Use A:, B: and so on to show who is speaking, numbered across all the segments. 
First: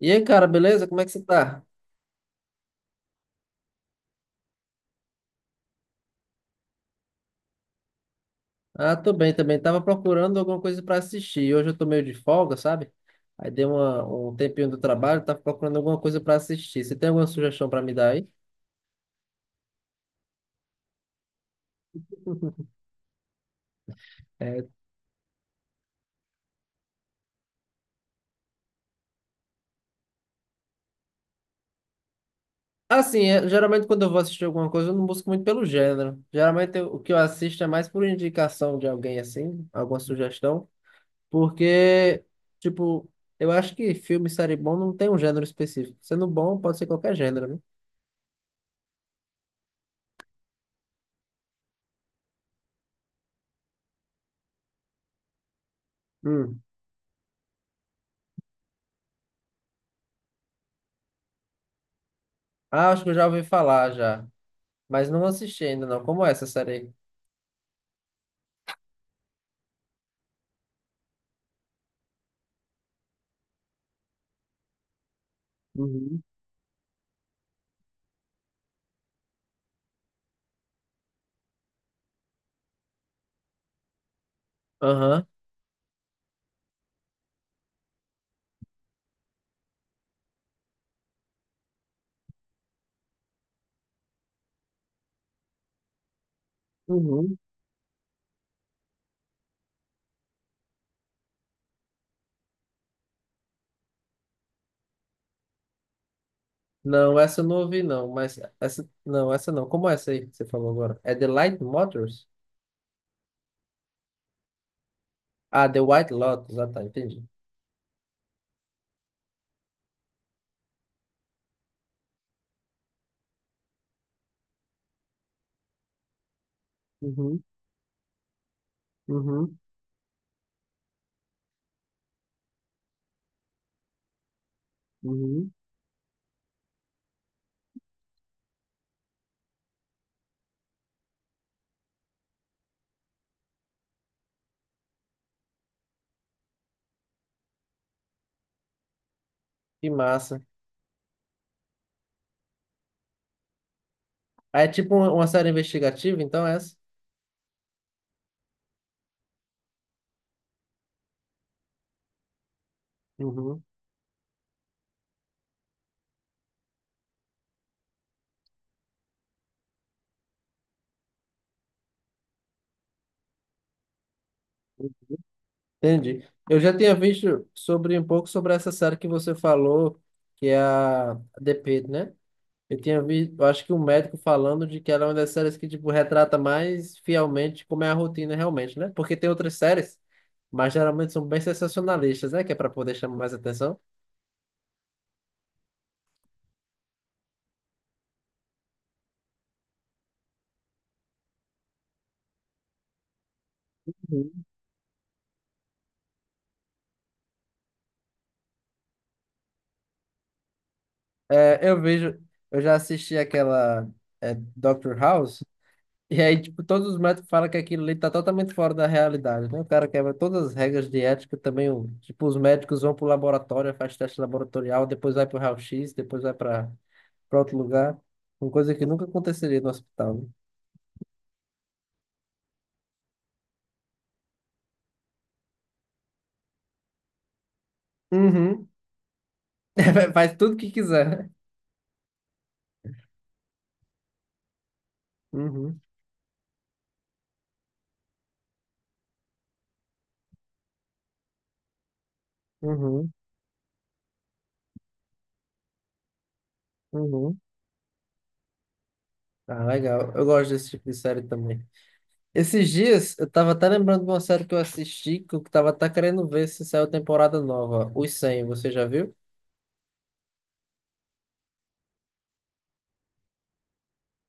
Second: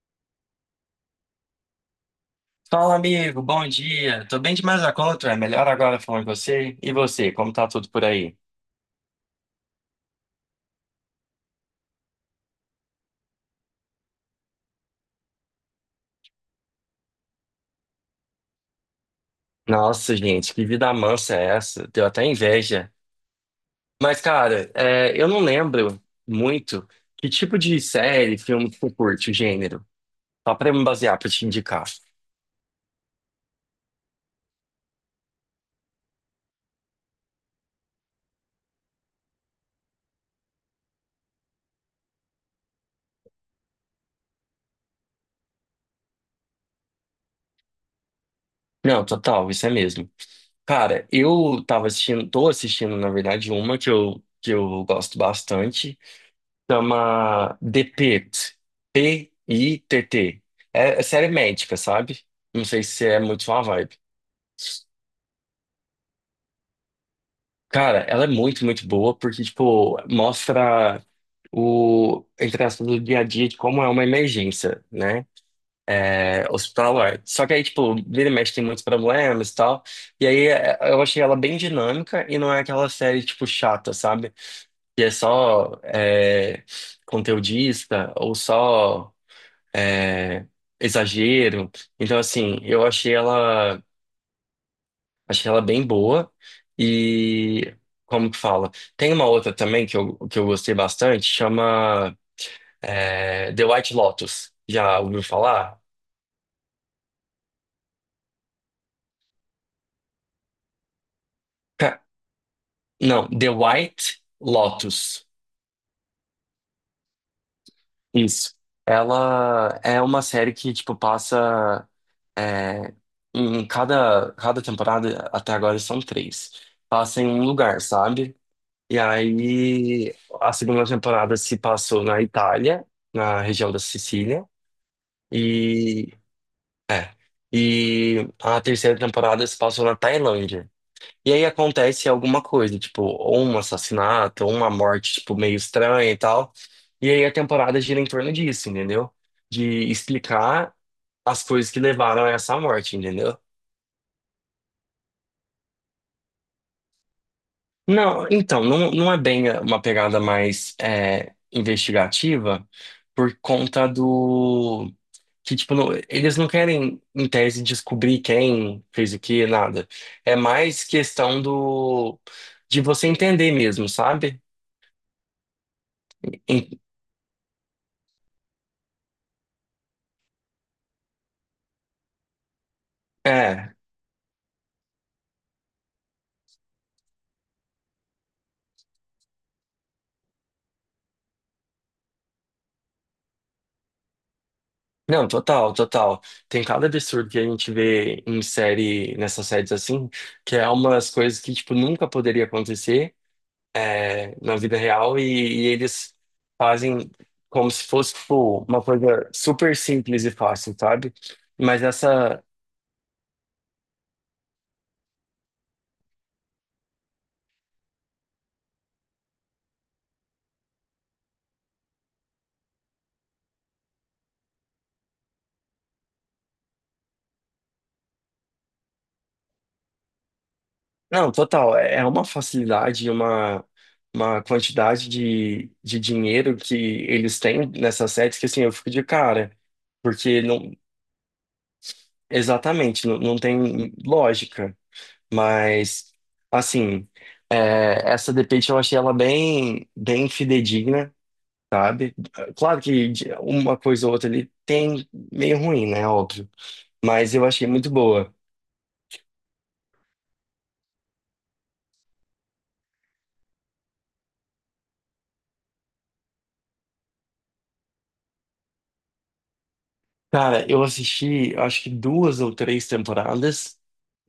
A: E aí, cara, beleza? Como é que você tá?
B: Fala, amigo, bom dia. Tô bem demais da conta, é melhor agora falando com você. E você, como tá tudo por aí?
A: Ah, tô bem também. Tava procurando alguma coisa pra assistir. Hoje eu tô meio de folga, sabe? Aí um tempinho do trabalho, tava procurando alguma coisa pra assistir. Você tem alguma sugestão pra me dar aí?
B: Nossa, gente, que vida mansa é essa? Deu até inveja. Mas,
A: É,
B: cara, eu não lembro muito que tipo de série, filme que tu curte, o gênero. Só pra eu me basear, pra te indicar.
A: assim, geralmente quando eu vou assistir alguma coisa, eu não busco muito pelo gênero. O que eu assisto é mais por indicação de alguém, assim, alguma sugestão. Porque, tipo, eu acho que filme e série bom não tem um gênero específico. Sendo bom, pode ser qualquer gênero, né?
B: Não, total, isso é mesmo. Cara, eu tava assistindo, tô assistindo, na verdade, uma que que eu gosto bastante.
A: Hum.
B: Chama The Pitt. Pitt. É série médica, sabe? Não sei
A: Ah, acho
B: se
A: que eu
B: é
A: já ouvi
B: muito sua
A: falar
B: vibe.
A: já. Mas não assisti ainda, não. Como é essa série aí?
B: Cara, ela é muito, muito boa porque, tipo, mostra o, entre aspas, do dia a dia de como é uma emergência, né?
A: Uhum.
B: É, hospitalar. Só que aí, tipo, vira e mexe tem muitos problemas e tal. E aí eu achei ela bem dinâmica e não é aquela série, tipo, chata, sabe? Que é
A: Aham.
B: só conteudista ou só. é, exagero. Então, assim, eu achei ela bem boa.
A: Uhum.
B: E como que fala? Tem uma outra também que que eu gostei bastante, chama The White Lotus. Já ouviu falar?
A: Não, essa eu não ouvi, não. Mas essa. Não, essa não. Como é essa aí que você falou agora? É The Light
B: Ca-
A: Motors?
B: Não, The White Lotus.
A: Ah, The White Lotus. Ah, tá, entendi.
B: Isso. Ela é uma série que, tipo, passa. é, em cada temporada, até agora são três. Passa em
A: Uhum.
B: um lugar, sabe? E
A: Uhum.
B: aí a segunda temporada se passou na Itália, na região da Sicília,
A: Uhum.
B: e é. E a terceira temporada se passou na Tailândia. E aí acontece alguma coisa, tipo, ou um assassinato, ou uma morte, tipo, meio estranha e tal. E aí a temporada gira em torno disso, entendeu? De
A: Que massa.
B: explicar as coisas que levaram a essa morte, entendeu?
A: Ah, é tipo uma série investigativa, então é essa?
B: Não, então, não, não é bem uma pegada mais investigativa por
A: Uhum.
B: conta do que, tipo, eles não querem, em tese, descobrir quem fez o que, nada. É mais questão do de você entender mesmo, sabe?
A: Entendi. Eu já
B: Em-
A: tinha visto sobre um pouco sobre essa série que você falou, que é a The Pitt, né? Eu tinha visto, eu acho que
B: É,
A: um médico falando de que ela é uma das séries que, tipo, retrata mais fielmente como é a rotina realmente, né? Porque tem outras séries, mas geralmente são bem sensacionalistas, né? Que é pra poder chamar mais atenção.
B: não, total, total. Tem cada absurdo que a gente vê em série, nessas séries assim, que é umas coisas que, tipo, nunca poderia acontecer.
A: Uhum.
B: é, na vida real e eles fazem como se fosse, tipo, uma coisa super simples e fácil, sabe?
A: É, eu
B: Mas
A: vejo,
B: essa,
A: eu já assisti aquela Doctor House, e aí, tipo, todos os médicos falam que aquilo ali tá totalmente fora da realidade, né? O cara quebra todas as regras de ética também, o, tipo, os médicos vão pro laboratório, faz teste laboratorial, depois vai pro raio-x, depois vai pra para outro lugar. Uma coisa que nunca aconteceria no hospital, né?
B: não, total, é uma facilidade, e uma quantidade de dinheiro que eles têm nessas séries que, assim,
A: Uhum.
B: eu fico de cara,
A: Faz
B: porque
A: tudo que
B: não,
A: quiser, né?
B: exatamente, não, não tem lógica,
A: Uhum.
B: mas, assim, essa The Pitt eu achei ela bem, bem fidedigna, sabe? Claro que
A: Uhum.
B: uma coisa ou outra ali tem meio ruim, né? Óbvio. Mas
A: Uhum.
B: eu achei muito boa.
A: Ah, legal. Eu gosto desse tipo de série também. Esses dias, eu tava até lembrando de uma série que eu assisti, que eu tava até querendo ver se saiu temporada nova. Os 100, você já viu?
B: Cara, eu assisti, eu acho que duas ou três temporadas.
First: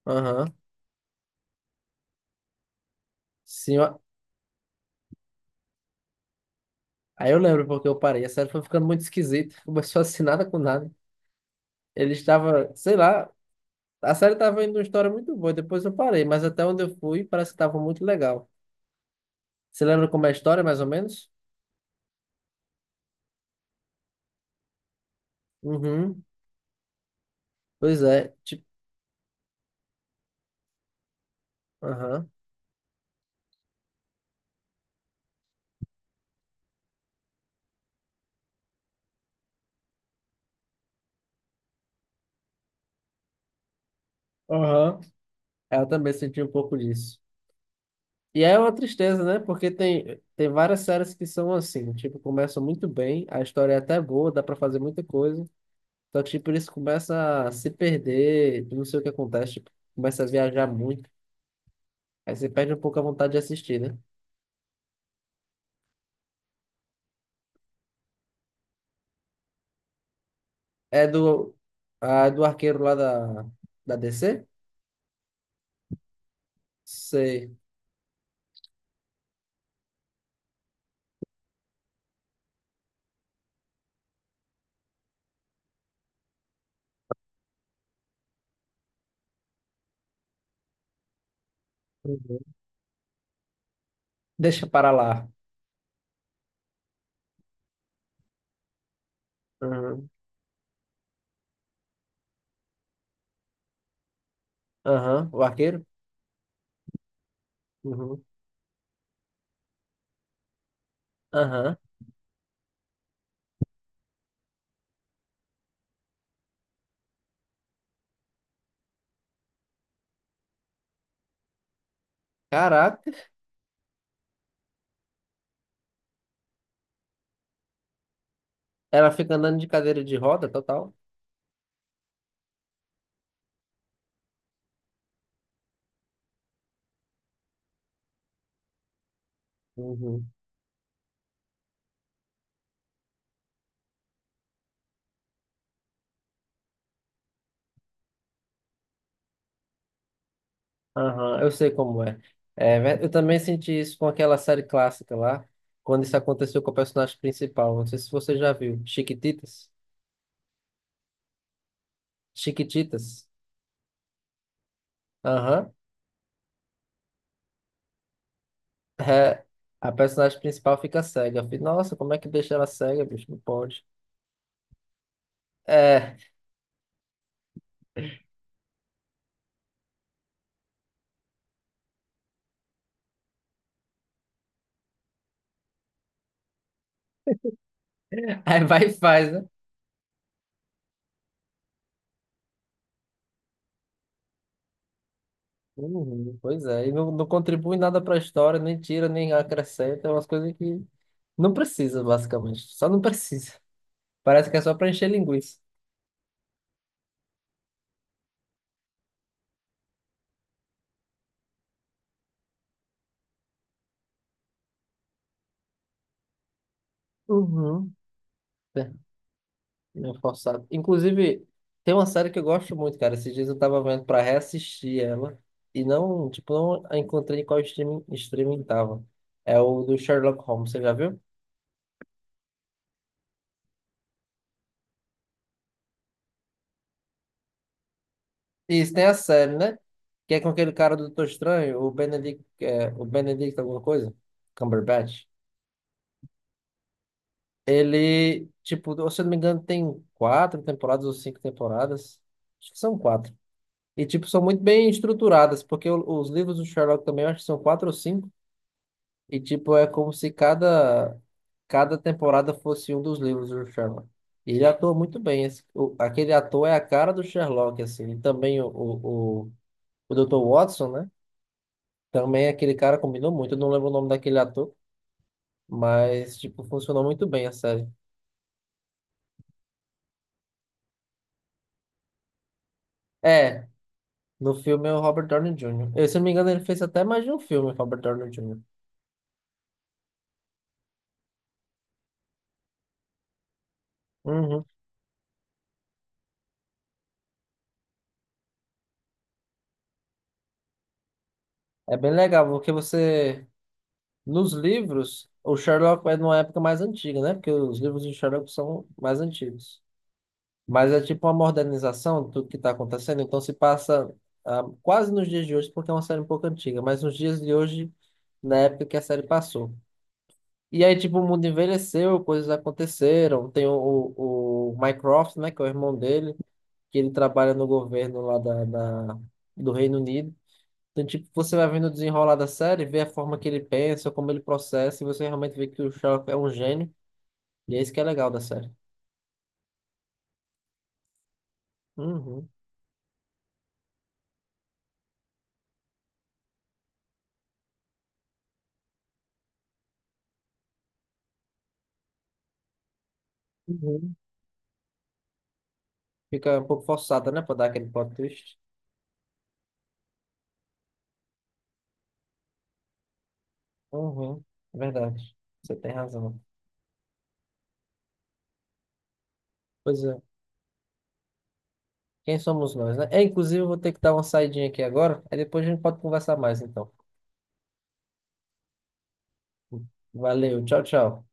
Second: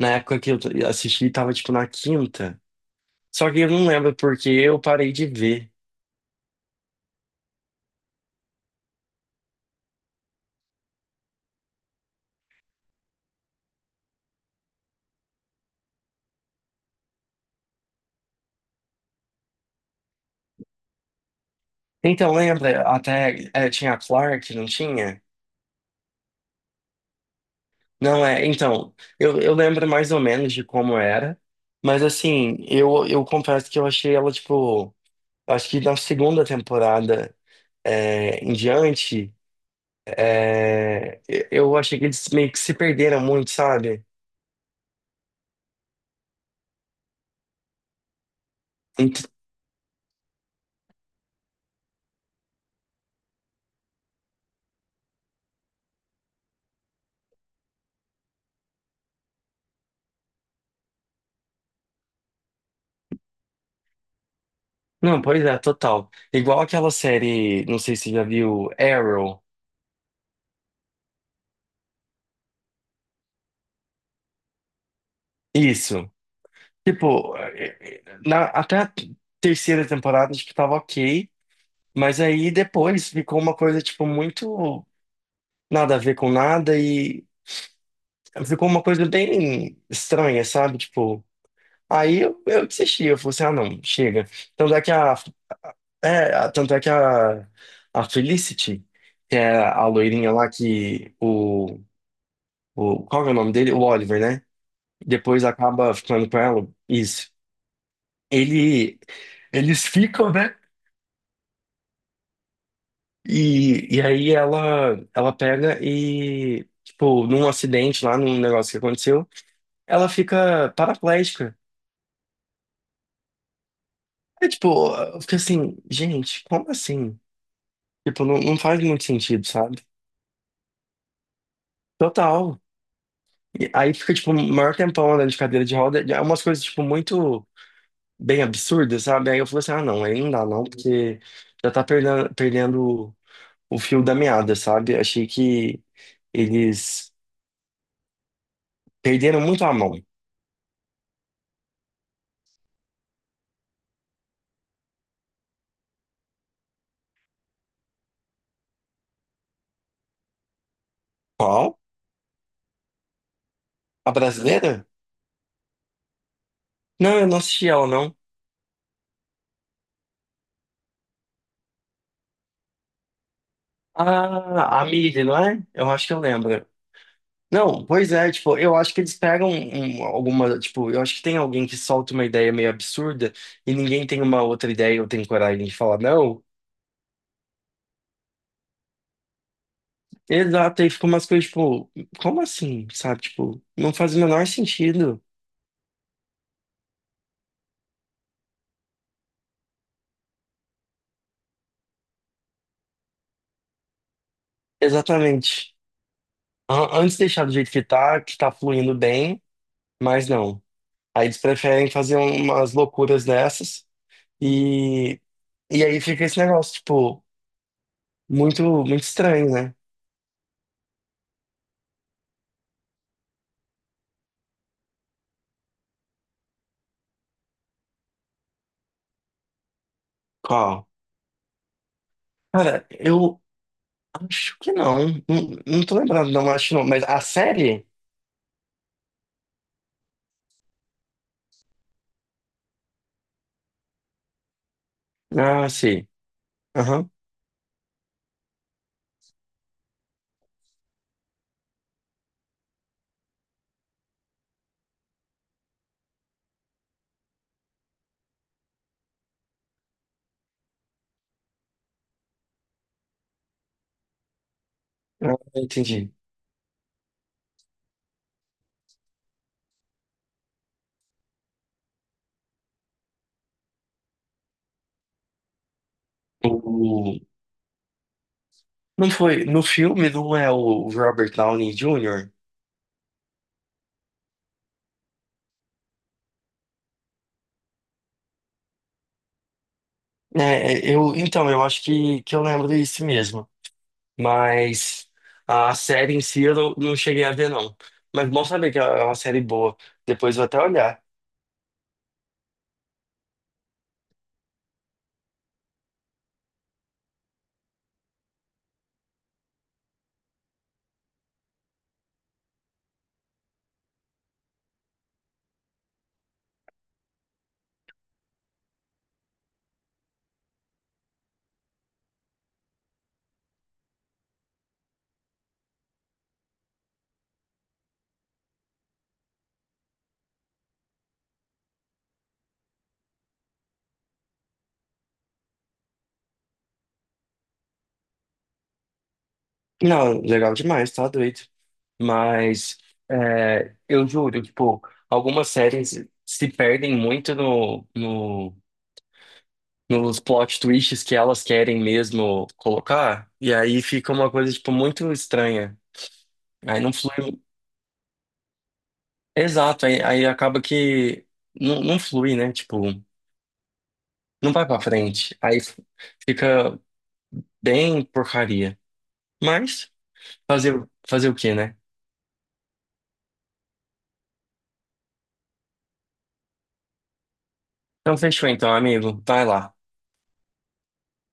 B: Na época que
A: Aham.
B: eu assisti, tava tipo na quinta. Só que eu
A: Sim,
B: não
A: ó.
B: lembro porque eu parei de ver.
A: Aí eu lembro porque eu parei. A série foi ficando muito esquisita. Começou assim, nada com nada. Ele estava, sei lá, a série tava indo uma história muito boa. Depois eu parei, mas até onde eu fui, parece que tava muito legal. Você lembra como é a história, mais ou menos?
B: Então, lembra? Até tinha a Clark, não tinha?
A: Uhum. Pois
B: Não,
A: é.
B: é.
A: Tipo,
B: Então, eu lembro mais ou menos de como era. Mas
A: aham.
B: assim, eu confesso que eu achei ela, tipo. Acho que na segunda temporada em diante, eu achei que eles meio que se perderam muito, sabe?
A: Aham. Eu também senti um pouco disso. E é uma tristeza,
B: Ent-
A: né? Porque tem, tem várias séries que são assim, tipo, começam muito bem, a história é até boa, dá pra fazer muita coisa, só que, tipo, isso começa a se perder, eu não sei o que acontece, tipo, começa a viajar muito, aí você perde um pouco a vontade de assistir, né?
B: Não, pois é, total. Igual aquela série, não sei se você já viu, Arrow.
A: É do, a, do arqueiro lá da, da DC?
B: Isso. Tipo,
A: Sei.
B: até a terceira temporada acho que tava ok, mas aí depois ficou uma coisa, tipo, muito nada a ver com nada e ficou uma coisa bem estranha, sabe? Tipo. Aí eu,
A: Uhum.
B: eu desisti, eu falei assim, ah não, chega.
A: Deixa
B: Tanto é
A: para
B: que a,
A: lá.
B: tanto é que a Felicity, que é a
A: Aham.
B: loirinha lá qual que é o nome dele? O Oliver, né?
A: Aham, o
B: Depois
A: arqueiro?
B: acaba ficando com ela, isso.
A: Uhum.
B: Ele, eles ficam, né?
A: Aham.
B: E aí ela pega e, tipo, num acidente lá, num negócio que aconteceu, ela fica paraplégica.
A: Caraca.
B: É tipo, eu fiquei assim, gente, como assim? Tipo, não, não faz muito
A: Ela fica
B: sentido,
A: andando de
B: sabe?
A: cadeira de roda, total.
B: Total. E aí fica, tipo, um maior tempão andando de cadeira de roda. É umas coisas, tipo, muito bem absurdas, sabe? Aí eu falei assim, ah, não, aí
A: Uhum.
B: não dá não, porque já tá perdendo, perdendo o fio da meada, sabe? Achei que eles perderam muito a mão.
A: Aham, eu sei como é. É, eu também senti isso com aquela série clássica lá, quando isso aconteceu com o personagem principal. Não sei se você já viu. Chiquititas?
B: Qual?
A: Chiquititas?
B: A brasileira?
A: Aham.
B: Não, eu não assisti ela, não.
A: É, a personagem principal fica cega. Eu falei, nossa, como é que deixa ela cega, bicho? Não pode.
B: Ah, a Miri, não é? Eu acho que
A: É,
B: eu lembro. Não, pois é, tipo, eu acho que eles pegam alguma, tipo, eu acho que tem alguém que solta uma ideia meio absurda e ninguém tem uma outra ideia ou tem coragem de falar não.
A: aí vai e faz, né?
B: Exato, aí fica umas coisas tipo, como assim, sabe? Tipo, não faz o menor sentido.
A: Uhum, pois é, e não, não contribui nada para a história, nem tira, nem acrescenta, é umas coisas que não precisa, basicamente. Só não precisa. Parece que é só para encher linguiça.
B: Exatamente. Antes deixar do jeito que tá, fluindo bem, mas não. Aí eles preferem fazer umas loucuras dessas e, e aí fica esse negócio, tipo,
A: Uhum.
B: muito,
A: É,
B: muito estranho, né?
A: meio forçado. Inclusive, tem uma série que eu gosto muito, cara. Esses dias eu tava vendo pra reassistir ela e não, tipo, não a encontrei em qual streaming tava. É o do Sherlock Holmes, você
B: Qual?
A: já viu?
B: Cara, acho que não. Não, não tô lembrado, não, acho que não. Mas a série?
A: Isso, tem a série, né? Que é com aquele cara do Doutor Estranho, o Benedict, é, o Benedict alguma coisa? Cumberbatch.
B: Ah, sim. Aham.
A: Ele, tipo, se eu não me engano, tem quatro temporadas ou cinco temporadas. Acho que são quatro. E, tipo, são muito bem estruturadas, porque os livros do Sherlock também eu acho que são quatro ou cinco. E, tipo, é como se cada temporada fosse um dos livros do Sherlock. E ele atua muito
B: Ah,
A: bem.
B: entendi.
A: Aquele ator é a cara do Sherlock, assim. E também o Dr. Watson, né? Também é aquele cara, combinou muito. Eu não lembro o nome daquele ator, mas, tipo, funcionou
B: O...
A: muito bem a série.
B: Não foi. No filme não é o Robert Downey Jr.?
A: É, no filme é o Robert Downey Jr. Eu, se não me engano, ele fez até mais de um filme, Robert Downey Jr.
B: É, eu, então, eu acho que eu lembro disso mesmo.
A: Uhum.
B: Mas a série em si eu não cheguei a ver, não. Mas bom saber que é uma série boa. Depois eu vou até olhar.
A: É bem legal, porque você, nos livros, o Sherlock é numa época mais antiga, né? Porque os livros de Sherlock são mais antigos. Mas é tipo uma modernização do que está acontecendo, então se passa ah, quase nos dias de hoje, porque é uma série um pouco antiga, mas nos dias de hoje, na época que a série passou. E aí, tipo, o mundo envelheceu, coisas aconteceram. Tem o Mycroft, né, que é o irmão dele que ele trabalha no governo lá da do Reino Unido. Então, tipo, você vai vendo o desenrolar da série, vê a forma que ele pensa, como ele processa, e você realmente vê que o Sherlock é um gênio, e é isso que é legal da série.
B: Não, legal demais, tá doido.
A: Uhum.
B: Mas eu juro, tipo, algumas séries se perdem muito nos plot twists que elas querem mesmo colocar, e aí fica
A: Uhum.
B: uma coisa, tipo, muito estranha.
A: Fica um
B: Aí
A: pouco
B: não
A: forçada, né,
B: flui.
A: pra dar aquele plot twist.
B: Exato, aí acaba que não flui, né? Tipo,
A: Uhum.
B: não vai pra
A: Verdade.
B: frente. Aí
A: Você tem razão.
B: fica bem porcaria. Mas
A: Pois é.
B: fazer, fazer o quê, né?
A: Quem somos nós, né? É, inclusive, eu vou ter que dar uma saidinha aqui agora, aí depois a gente pode conversar mais, então.
B: Então fechou então, amigo. Vai lá.
A: Valeu, tchau, tchau.